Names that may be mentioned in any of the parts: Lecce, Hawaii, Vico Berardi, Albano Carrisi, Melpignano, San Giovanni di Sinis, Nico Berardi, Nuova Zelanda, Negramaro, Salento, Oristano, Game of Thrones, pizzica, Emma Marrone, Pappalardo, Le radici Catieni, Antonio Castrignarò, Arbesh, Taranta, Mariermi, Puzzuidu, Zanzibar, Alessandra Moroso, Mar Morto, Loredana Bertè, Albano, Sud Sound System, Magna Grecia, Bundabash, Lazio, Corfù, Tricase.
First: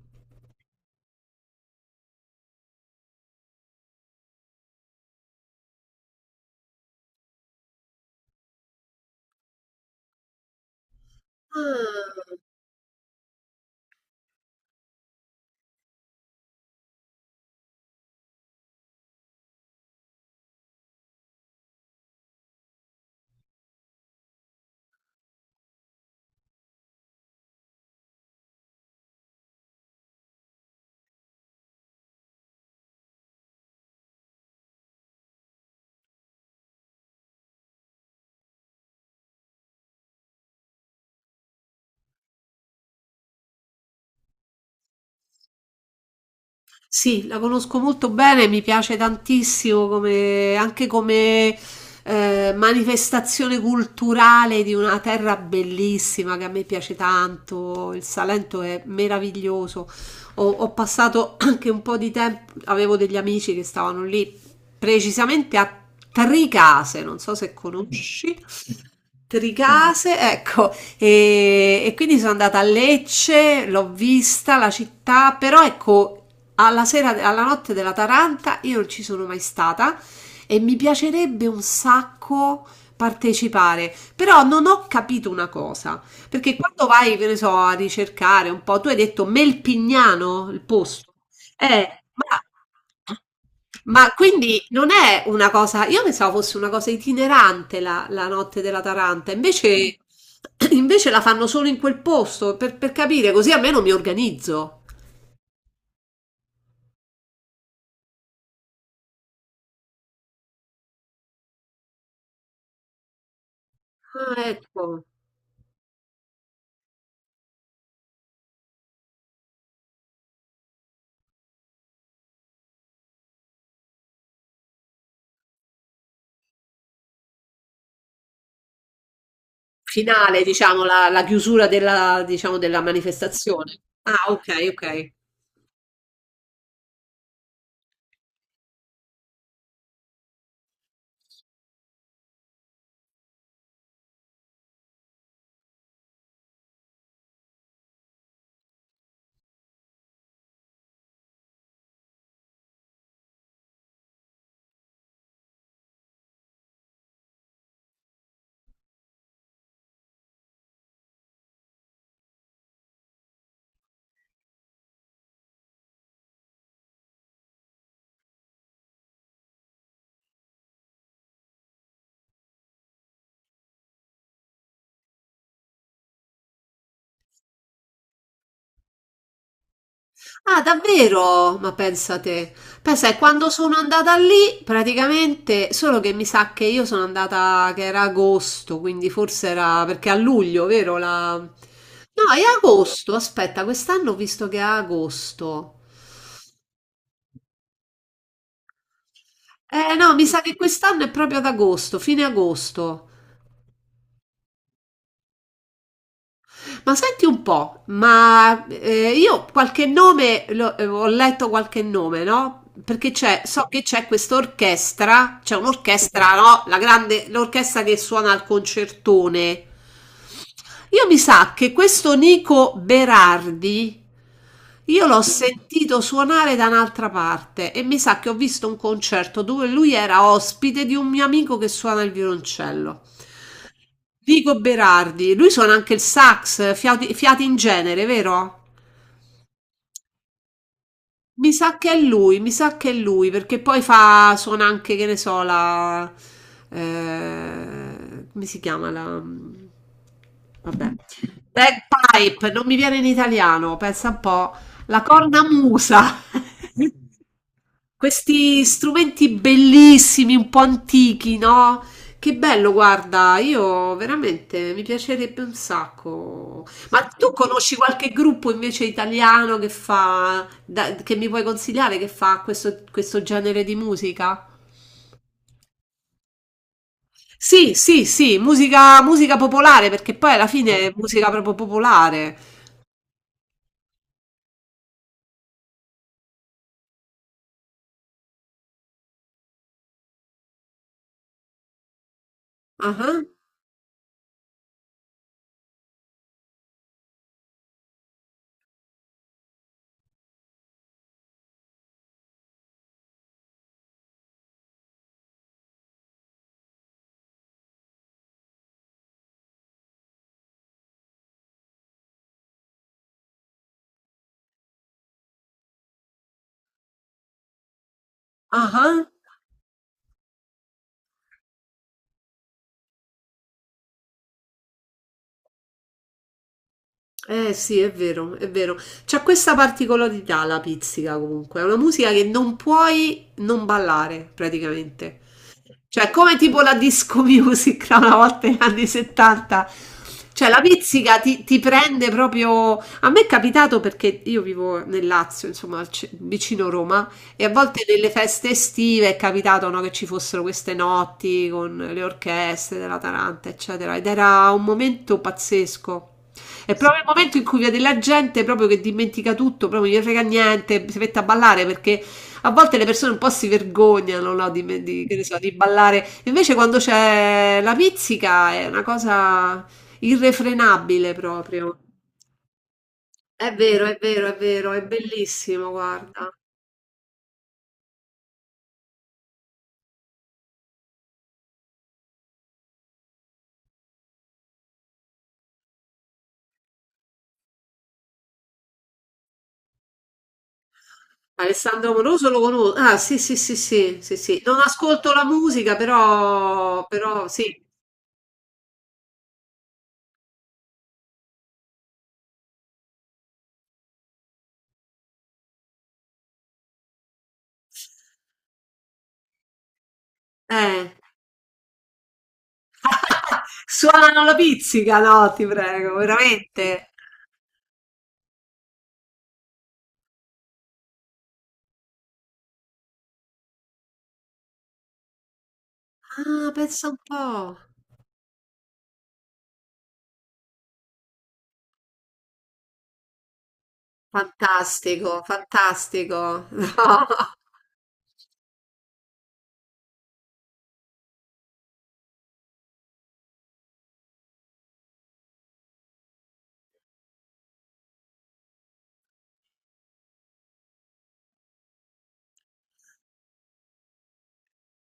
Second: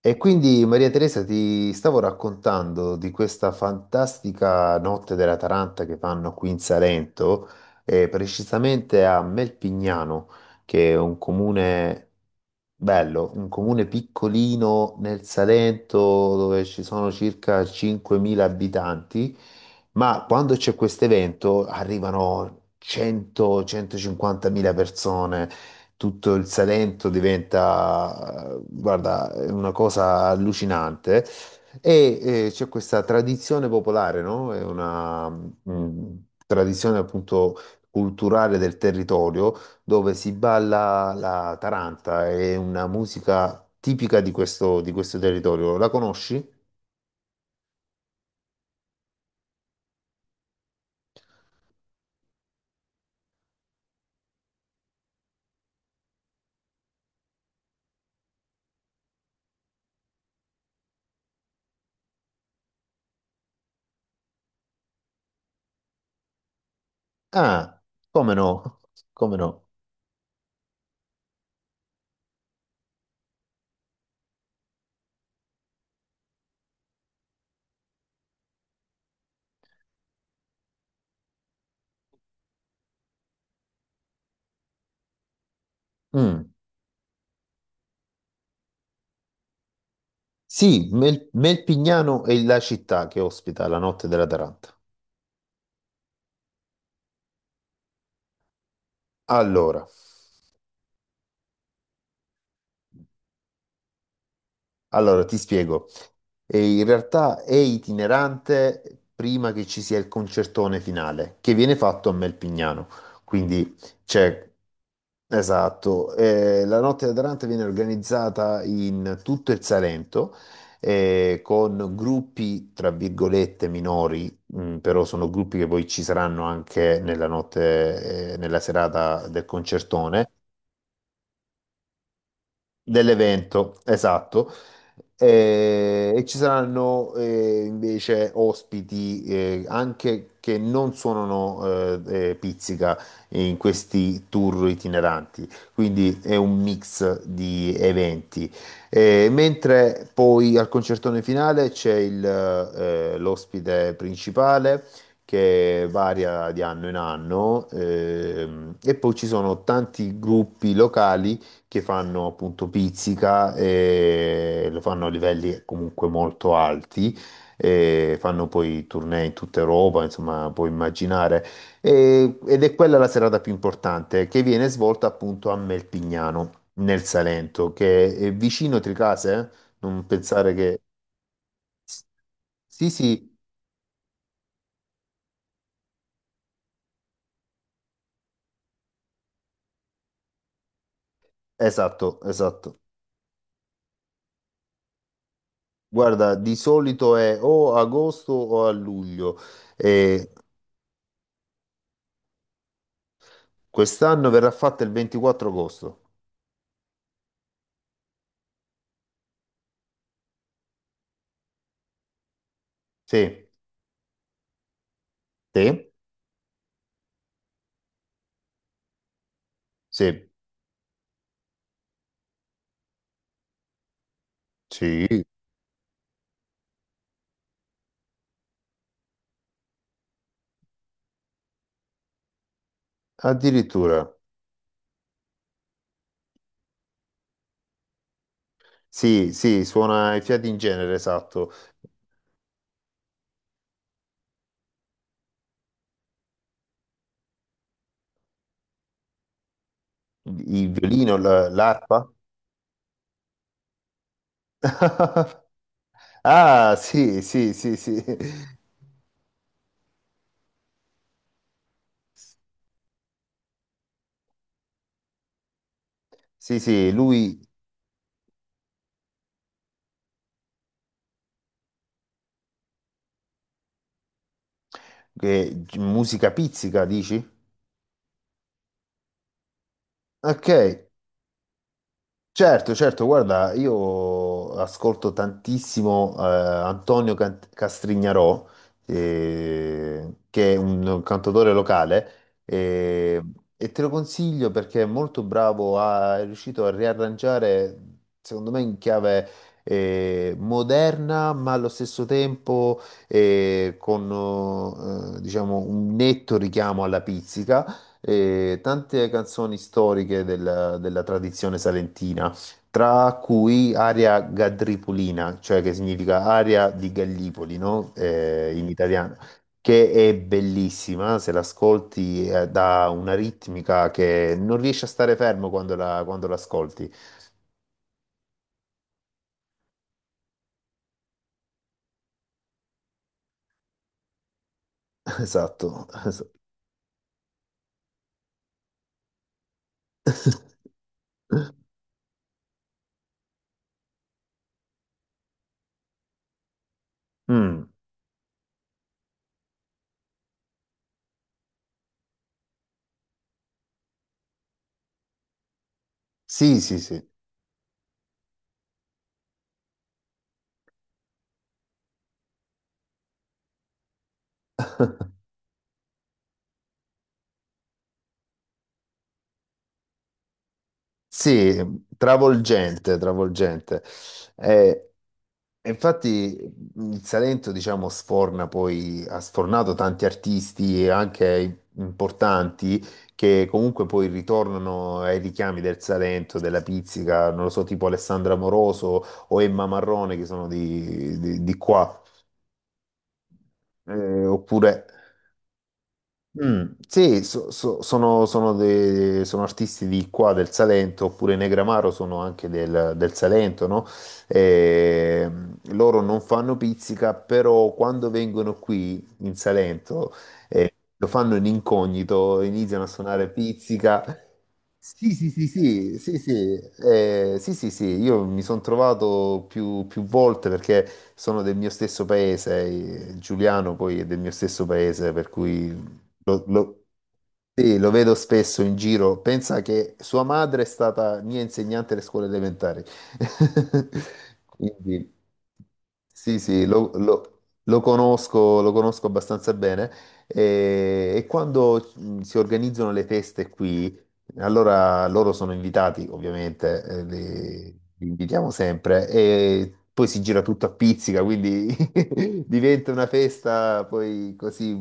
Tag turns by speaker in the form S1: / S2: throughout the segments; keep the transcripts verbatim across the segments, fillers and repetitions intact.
S1: E quindi Maria Teresa ti stavo raccontando di questa fantastica notte della Taranta che fanno qui in Salento, eh, precisamente a Melpignano, che è un comune
S2: Ah,
S1: bello, un comune piccolino nel Salento dove ci sono circa cinquemila abitanti, ma quando c'è questo evento arrivano cento centocinquantamila persone. Tutto il Salento diventa, eh, guarda, è una cosa allucinante. E eh, c'è questa tradizione popolare, no? È una mm, tradizione appunto culturale del territorio dove si balla la taranta, è una musica tipica di questo, di questo territorio. La conosci?
S2: sì, la conosco molto bene, mi piace tantissimo come, anche come eh, manifestazione culturale di una terra bellissima che a me piace tanto. Il Salento è meraviglioso. Ho, ho passato anche un po' di tempo, avevo degli amici che stavano lì, precisamente a Tricase, non so se
S1: Ah, come
S2: conosci.
S1: no? Come no?
S2: Tricase, ecco, e, e quindi sono andata a Lecce, l'ho vista la città, però ecco, alla sera, alla notte della Taranta io non ci sono mai stata e mi piacerebbe un sacco partecipare, però non ho capito una cosa,
S1: Mm.
S2: perché quando vai, che ne so, a ricercare un po', tu hai detto Melpignano, il
S1: Sì,
S2: posto,
S1: Mel-
S2: eh,
S1: Melpignano è
S2: ma
S1: la città che ospita la notte
S2: ma
S1: della
S2: quindi
S1: Taranta.
S2: non è una cosa, io pensavo fosse una cosa itinerante la la notte della Taranta,
S1: Allora,
S2: invece invece la fanno solo in quel posto, per per capire, così almeno mi organizzo.
S1: Allora, ti spiego. E in realtà è itinerante prima che ci sia il concertone finale, che viene fatto a Melpignano. Quindi
S2: Ah,
S1: c'è,
S2: ecco.
S1: esatto, eh, la notte da Taranta viene organizzata in tutto il Salento, eh, con gruppi, tra virgolette, minori, mh, però sono gruppi che poi ci saranno anche nella notte, eh, nella serata del concertone.
S2: Finale, diciamo, la la chiusura della, diciamo, della
S1: Dell'evento,
S2: manifestazione. Ah,
S1: esatto.
S2: okay, okay.
S1: Eh, E, ci saranno eh, invece ospiti eh, anche che non suonano eh, eh, pizzica in questi tour itineranti, quindi è un mix di eventi. Eh, mentre poi al concertone finale c'è il, eh, l'ospite principale che varia di anno in anno ehm, e poi ci sono tanti gruppi locali che fanno appunto pizzica e lo fanno a livelli comunque molto alti e fanno poi tournée in tutta Europa, insomma, puoi immaginare. E- ed è quella la serata più importante che viene svolta appunto a Melpignano, nel Salento, che è vicino Tricase, eh? Non pensare
S2: Ah,
S1: che.
S2: davvero? Ma pensa te.
S1: Sì,
S2: Pensa, che
S1: sì,
S2: quando sono andata lì, praticamente, solo che mi sa che io sono andata che era agosto, quindi forse era perché a luglio, vero? La...
S1: esatto,
S2: No, è
S1: esatto.
S2: agosto, aspetta, quest'anno ho visto che è agosto.
S1: Guarda, di solito è o a agosto o a luglio
S2: Eh no, mi
S1: e
S2: sa che quest'anno è proprio ad agosto, fine agosto.
S1: quest'anno verrà fatta il ventiquattro agosto.
S2: Ma senti un po', ma eh, io qualche nome, lo- eh, ho letto qualche nome, no? Perché c'è,
S1: Sì,
S2: so che c'è questa orchestra, c'è
S1: sì,
S2: un'orchestra, no? La grande, l'orchestra che suona al concertone.
S1: sì,
S2: Io mi sa che questo Nico Berardi, io l'ho
S1: sì,
S2: sentito suonare da un'altra parte e mi sa che ho visto un concerto dove lui era ospite di un mio amico che suona il violoncello.
S1: addirittura.
S2: Vico Berardi, lui suona anche il sax, fiati, fiati in genere, vero?
S1: Sì, sì, suona i fiati in genere, esatto.
S2: Mi sa che è lui, mi sa che è lui, perché poi fa, suona anche, che ne so, la... eh, come si chiama la...
S1: Il
S2: Vabbè.
S1: violino, la- l'arpa.
S2: Bagpipe, non mi viene in italiano, pensa un po'. La cornamusa.
S1: Ah, sì, sì, sì, sì.
S2: Questi strumenti bellissimi, un po' antichi, no? Che bello, guarda, io veramente mi piacerebbe un
S1: Sì,
S2: sacco.
S1: sì,
S2: Ma tu
S1: lui
S2: conosci qualche gruppo invece italiano che fa, da- che mi puoi consigliare che fa questo, questo genere di musica?
S1: che musica pizzica, dici?
S2: Sì, sì, sì, musica, musica popolare, perché poi alla
S1: Ok.
S2: fine è musica proprio popolare.
S1: Certo, certo, guarda, io ascolto tantissimo eh, Antonio Cant- Castrignarò, eh, che è un cantautore locale, eh,
S2: Ah,
S1: e te lo consiglio perché è molto bravo, ha- è riuscito a riarrangiare, secondo me, in chiave eh, moderna, ma allo stesso tempo eh, con eh, diciamo, un netto richiamo alla pizzica eh, tante canzoni storiche del- della tradizione salentina, tra cui Aria Gadripulina, cioè che significa aria di Gallipoli, no? Eh, in
S2: ah.
S1: italiano, che è bellissima, se l'ascolti eh, dà una ritmica che non riesci a stare fermo quando la, quando l'ascolti.
S2: Eh sì, è vero, è vero. C'ha questa particolarità la pizzica comunque, è una musica che non puoi non ballare praticamente.
S1: Esatto.
S2: Cioè,
S1: es-
S2: come tipo la disco music da una volta negli anni settanta. Cioè, la pizzica ti, ti prende proprio. A me è capitato perché io vivo nel Lazio, insomma, al ce- vicino Roma, e a
S1: Mm,
S2: volte nelle feste estive è capitato, no, che ci fossero queste notti con le orchestre della Taranta, eccetera. Ed era un momento pazzesco.
S1: sì,
S2: È
S1: sì,
S2: proprio
S1: sì.
S2: il momento in cui vede la gente proprio che dimentica tutto, proprio non gli frega niente, si mette a ballare perché a volte le persone un po' si vergognano, no, di, me- di- che ne so, di ballare. Invece quando c'è la pizzica è una cosa irrefrenabile proprio.
S1: Sì, travolgente,
S2: È
S1: travolgente.
S2: vero, è vero, è vero,
S1: Eh,
S2: è
S1: E
S2: bellissimo, guarda.
S1: infatti mhmm, il Salento, diciamo, sforna poi, ha sfornato tanti artisti anche importanti che comunque poi ritornano ai richiami del Salento, della pizzica, non lo so, tipo Alessandra Moroso o Emma Marrone che sono di, di- di
S2: Alessandro
S1: qua.
S2: Amoroso lo conosco. Ah, sì, sì, sì, sì, sì,
S1: Eh,
S2: sì. Non
S1: oppure
S2: ascolto la musica,
S1: mm,
S2: però,
S1: sì,
S2: però
S1: so-
S2: sì.
S1: so- sono, sono de- sono artisti di qua del Salento, oppure Negramaro sono anche del, del Salento, no? E, loro non fanno pizzica, però quando vengono qui in Salento eh,
S2: Eh.
S1: lo fanno in incognito, iniziano a suonare pizzica.
S2: Suonano la pizzica,
S1: Sì, sì,
S2: no,
S1: sì,
S2: ti prego,
S1: sì, sì, sì,
S2: veramente.
S1: eh, sì, sì, sì, io mi sono trovato più, più volte perché sono del mio stesso paese, eh, Giuliano poi è del mio stesso paese, per cui lo,
S2: Ah,
S1: lo,
S2: pensa un po'.
S1: sì, lo vedo spesso in giro. Pensa che sua madre è stata mia insegnante alle scuole elementari. Quindi,
S2: Fantastico, fantastico.
S1: sì, sì, lo,
S2: No.
S1: lo- lo conosco, lo conosco abbastanza bene. E, e quando mh, si organizzano le feste qui, allora loro sono invitati, ovviamente, eh, li, li invitiamo sempre. E poi si gira tutto a pizzica, quindi diventa una festa poi così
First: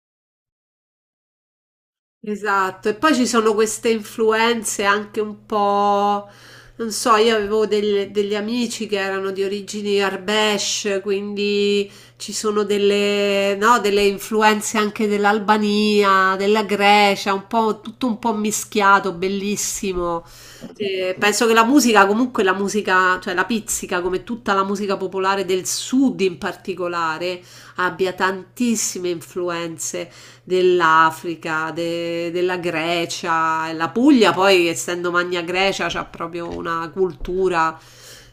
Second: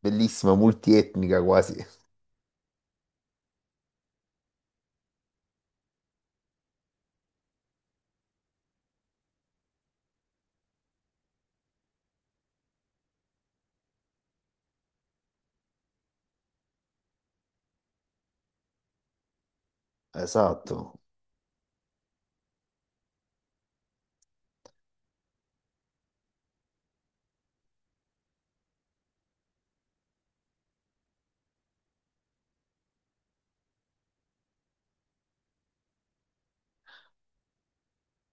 S1: bellissima, multietnica quasi.
S2: Esatto, e poi ci sono queste influenze anche un po', non so, io avevo del- degli amici che erano di origini Arbesh, quindi ci sono delle, no, delle influenze anche dell'Albania, della Grecia, un po', tutto un po' mischiato, bellissimo.
S1: Esatto.
S2: Eh, penso che la musica, comunque la musica, cioè la pizzica, come tutta la musica popolare del sud in particolare, abbia tantissime influenze dell'Africa, de- della Grecia, la Puglia poi essendo Magna Grecia c'ha proprio una cultura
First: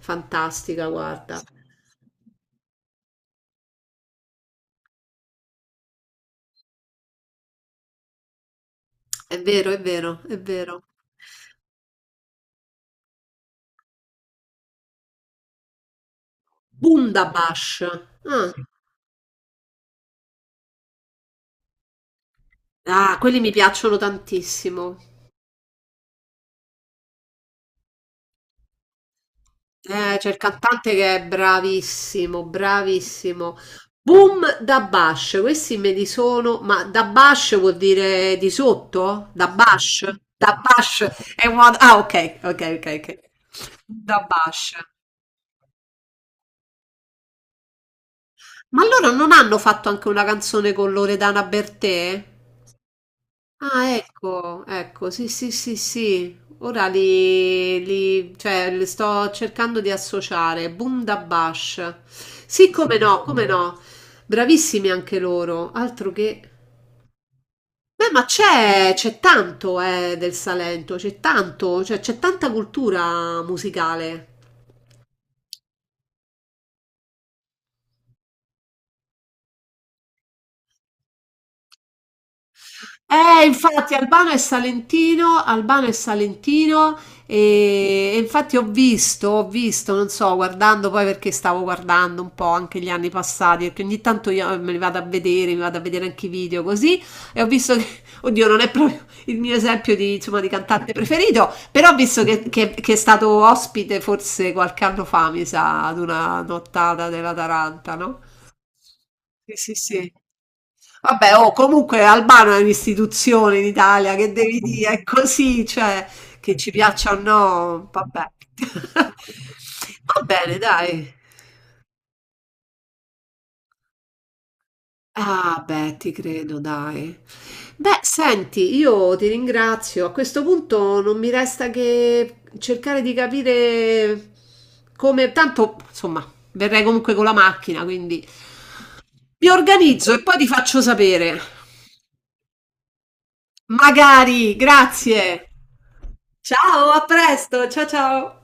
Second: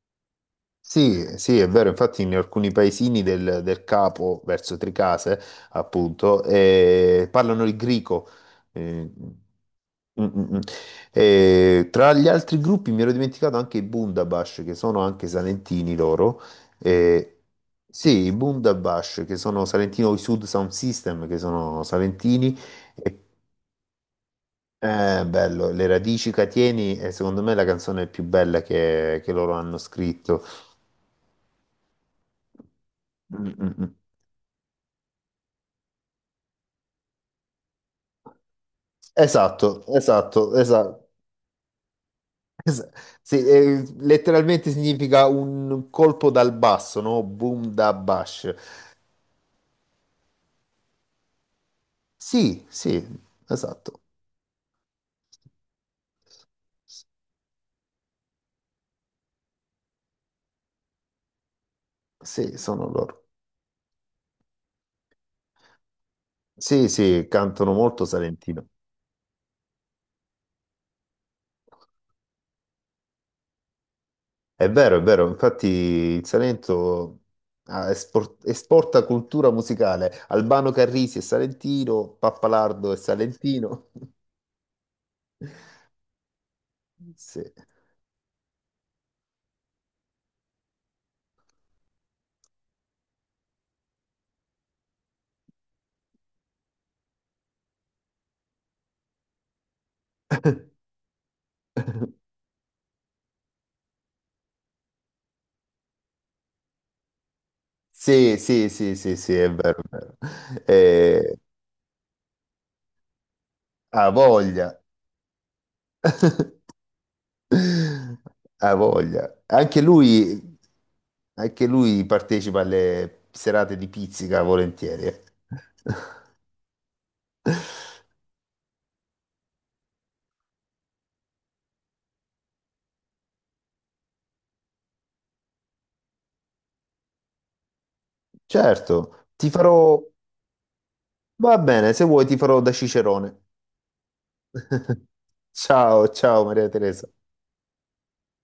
S2: fantastica,
S1: Sì,
S2: guarda.
S1: sì, è vero, infatti in alcuni paesini del, del capo, verso Tricase, appunto, eh, parlano il greco. Eh,
S2: È vero, è vero,
S1: mm,
S2: è
S1: mm, mm.
S2: vero.
S1: Eh, tra gli altri gruppi mi ero dimenticato anche i Bundabash, che sono anche salentini loro. Eh,
S2: Bundabash.
S1: sì, i
S2: Ah,
S1: Bundabash, che sono salentino, i Sud Sound System, che sono salentini. E,
S2: ah, quelli mi piacciono tantissimo.
S1: eh, bello, Le radici Catieni è secondo me la canzone più bella che che loro hanno
S2: Eh, c'è il
S1: scritto.
S2: cantante che è bravissimo,
S1: Mm,
S2: bravissimo.
S1: mm, mm.
S2: Boom da Bash, questi me li sono, ma da Bash vuol dire di sotto? Da
S1: Esatto,
S2: Bash?
S1: esatto,
S2: Da
S1: esatto.
S2: Bash è una... Ah, ok, ok,
S1: Es-
S2: ok, ok.
S1: sì, eh,
S2: Da
S1: letteralmente
S2: Bash.
S1: significa un colpo dal basso, no? Boom da bash.
S2: Ma allora non hanno fatto anche una canzone con Loredana Bertè?
S1: Sì, sì,
S2: Ah,
S1: esatto.
S2: ecco, ecco, sì, sì, sì, sì. Ora li, li- cioè, li sto cercando di associare. Boom da Bash.
S1: Sì,
S2: Sì,
S1: sono
S2: come no,
S1: loro.
S2: come no. Bravissimi anche loro. Altro che...
S1: Sì, sì, cantano molto
S2: Beh, ma
S1: salentino.
S2: c'è c'è tanto, eh, del Salento, c'è tanto, cioè, c'è tanta cultura musicale.
S1: È vero, è vero. Infatti il Salento ah, espor- esporta cultura musicale. Albano Carrisi è salentino, Pappalardo è
S2: Eh,
S1: salentino.
S2: infatti Albano è salentino, Albano è salentino
S1: Sì.
S2: e, e infatti ho visto, ho visto, non so, guardando poi perché stavo guardando un po' anche gli anni passati, perché ogni tanto io eh, me li vado a vedere, mi vado a vedere anche i video così e ho visto che, oddio, non è proprio il mio esempio di, insomma, di cantante preferito, però ho visto che, che- che è stato ospite forse qualche anno fa, mi sa, ad una nottata della Taranta, no?
S1: Sì, sì, sì, sì, sì, è
S2: Sì, sì,
S1: vero, è
S2: sì.
S1: vero.
S2: Vabbè,
S1: Eh,
S2: oh, comunque Albano è un'istituzione in
S1: Ha
S2: Italia, che devi
S1: voglia,
S2: dire, è così, cioè, che ci piaccia o no, vabbè.
S1: ha voglia. Anche
S2: Va bene,
S1: lui,
S2: dai.
S1: anche lui partecipa alle serate di pizzica volentieri. eh.
S2: Ah, beh, ti credo, dai. Beh, senti, io ti ringrazio. A questo punto non mi resta che cercare di capire come... Tanto, insomma, verrei comunque con la macchina, quindi
S1: Certo,
S2: mi
S1: ti farò,
S2: organizzo e poi ti faccio sapere.
S1: va bene, se vuoi ti farò da cicerone.
S2: Magari, grazie.
S1: Ciao, ciao Maria
S2: Ciao, a
S1: Teresa.
S2: presto. Ciao ciao.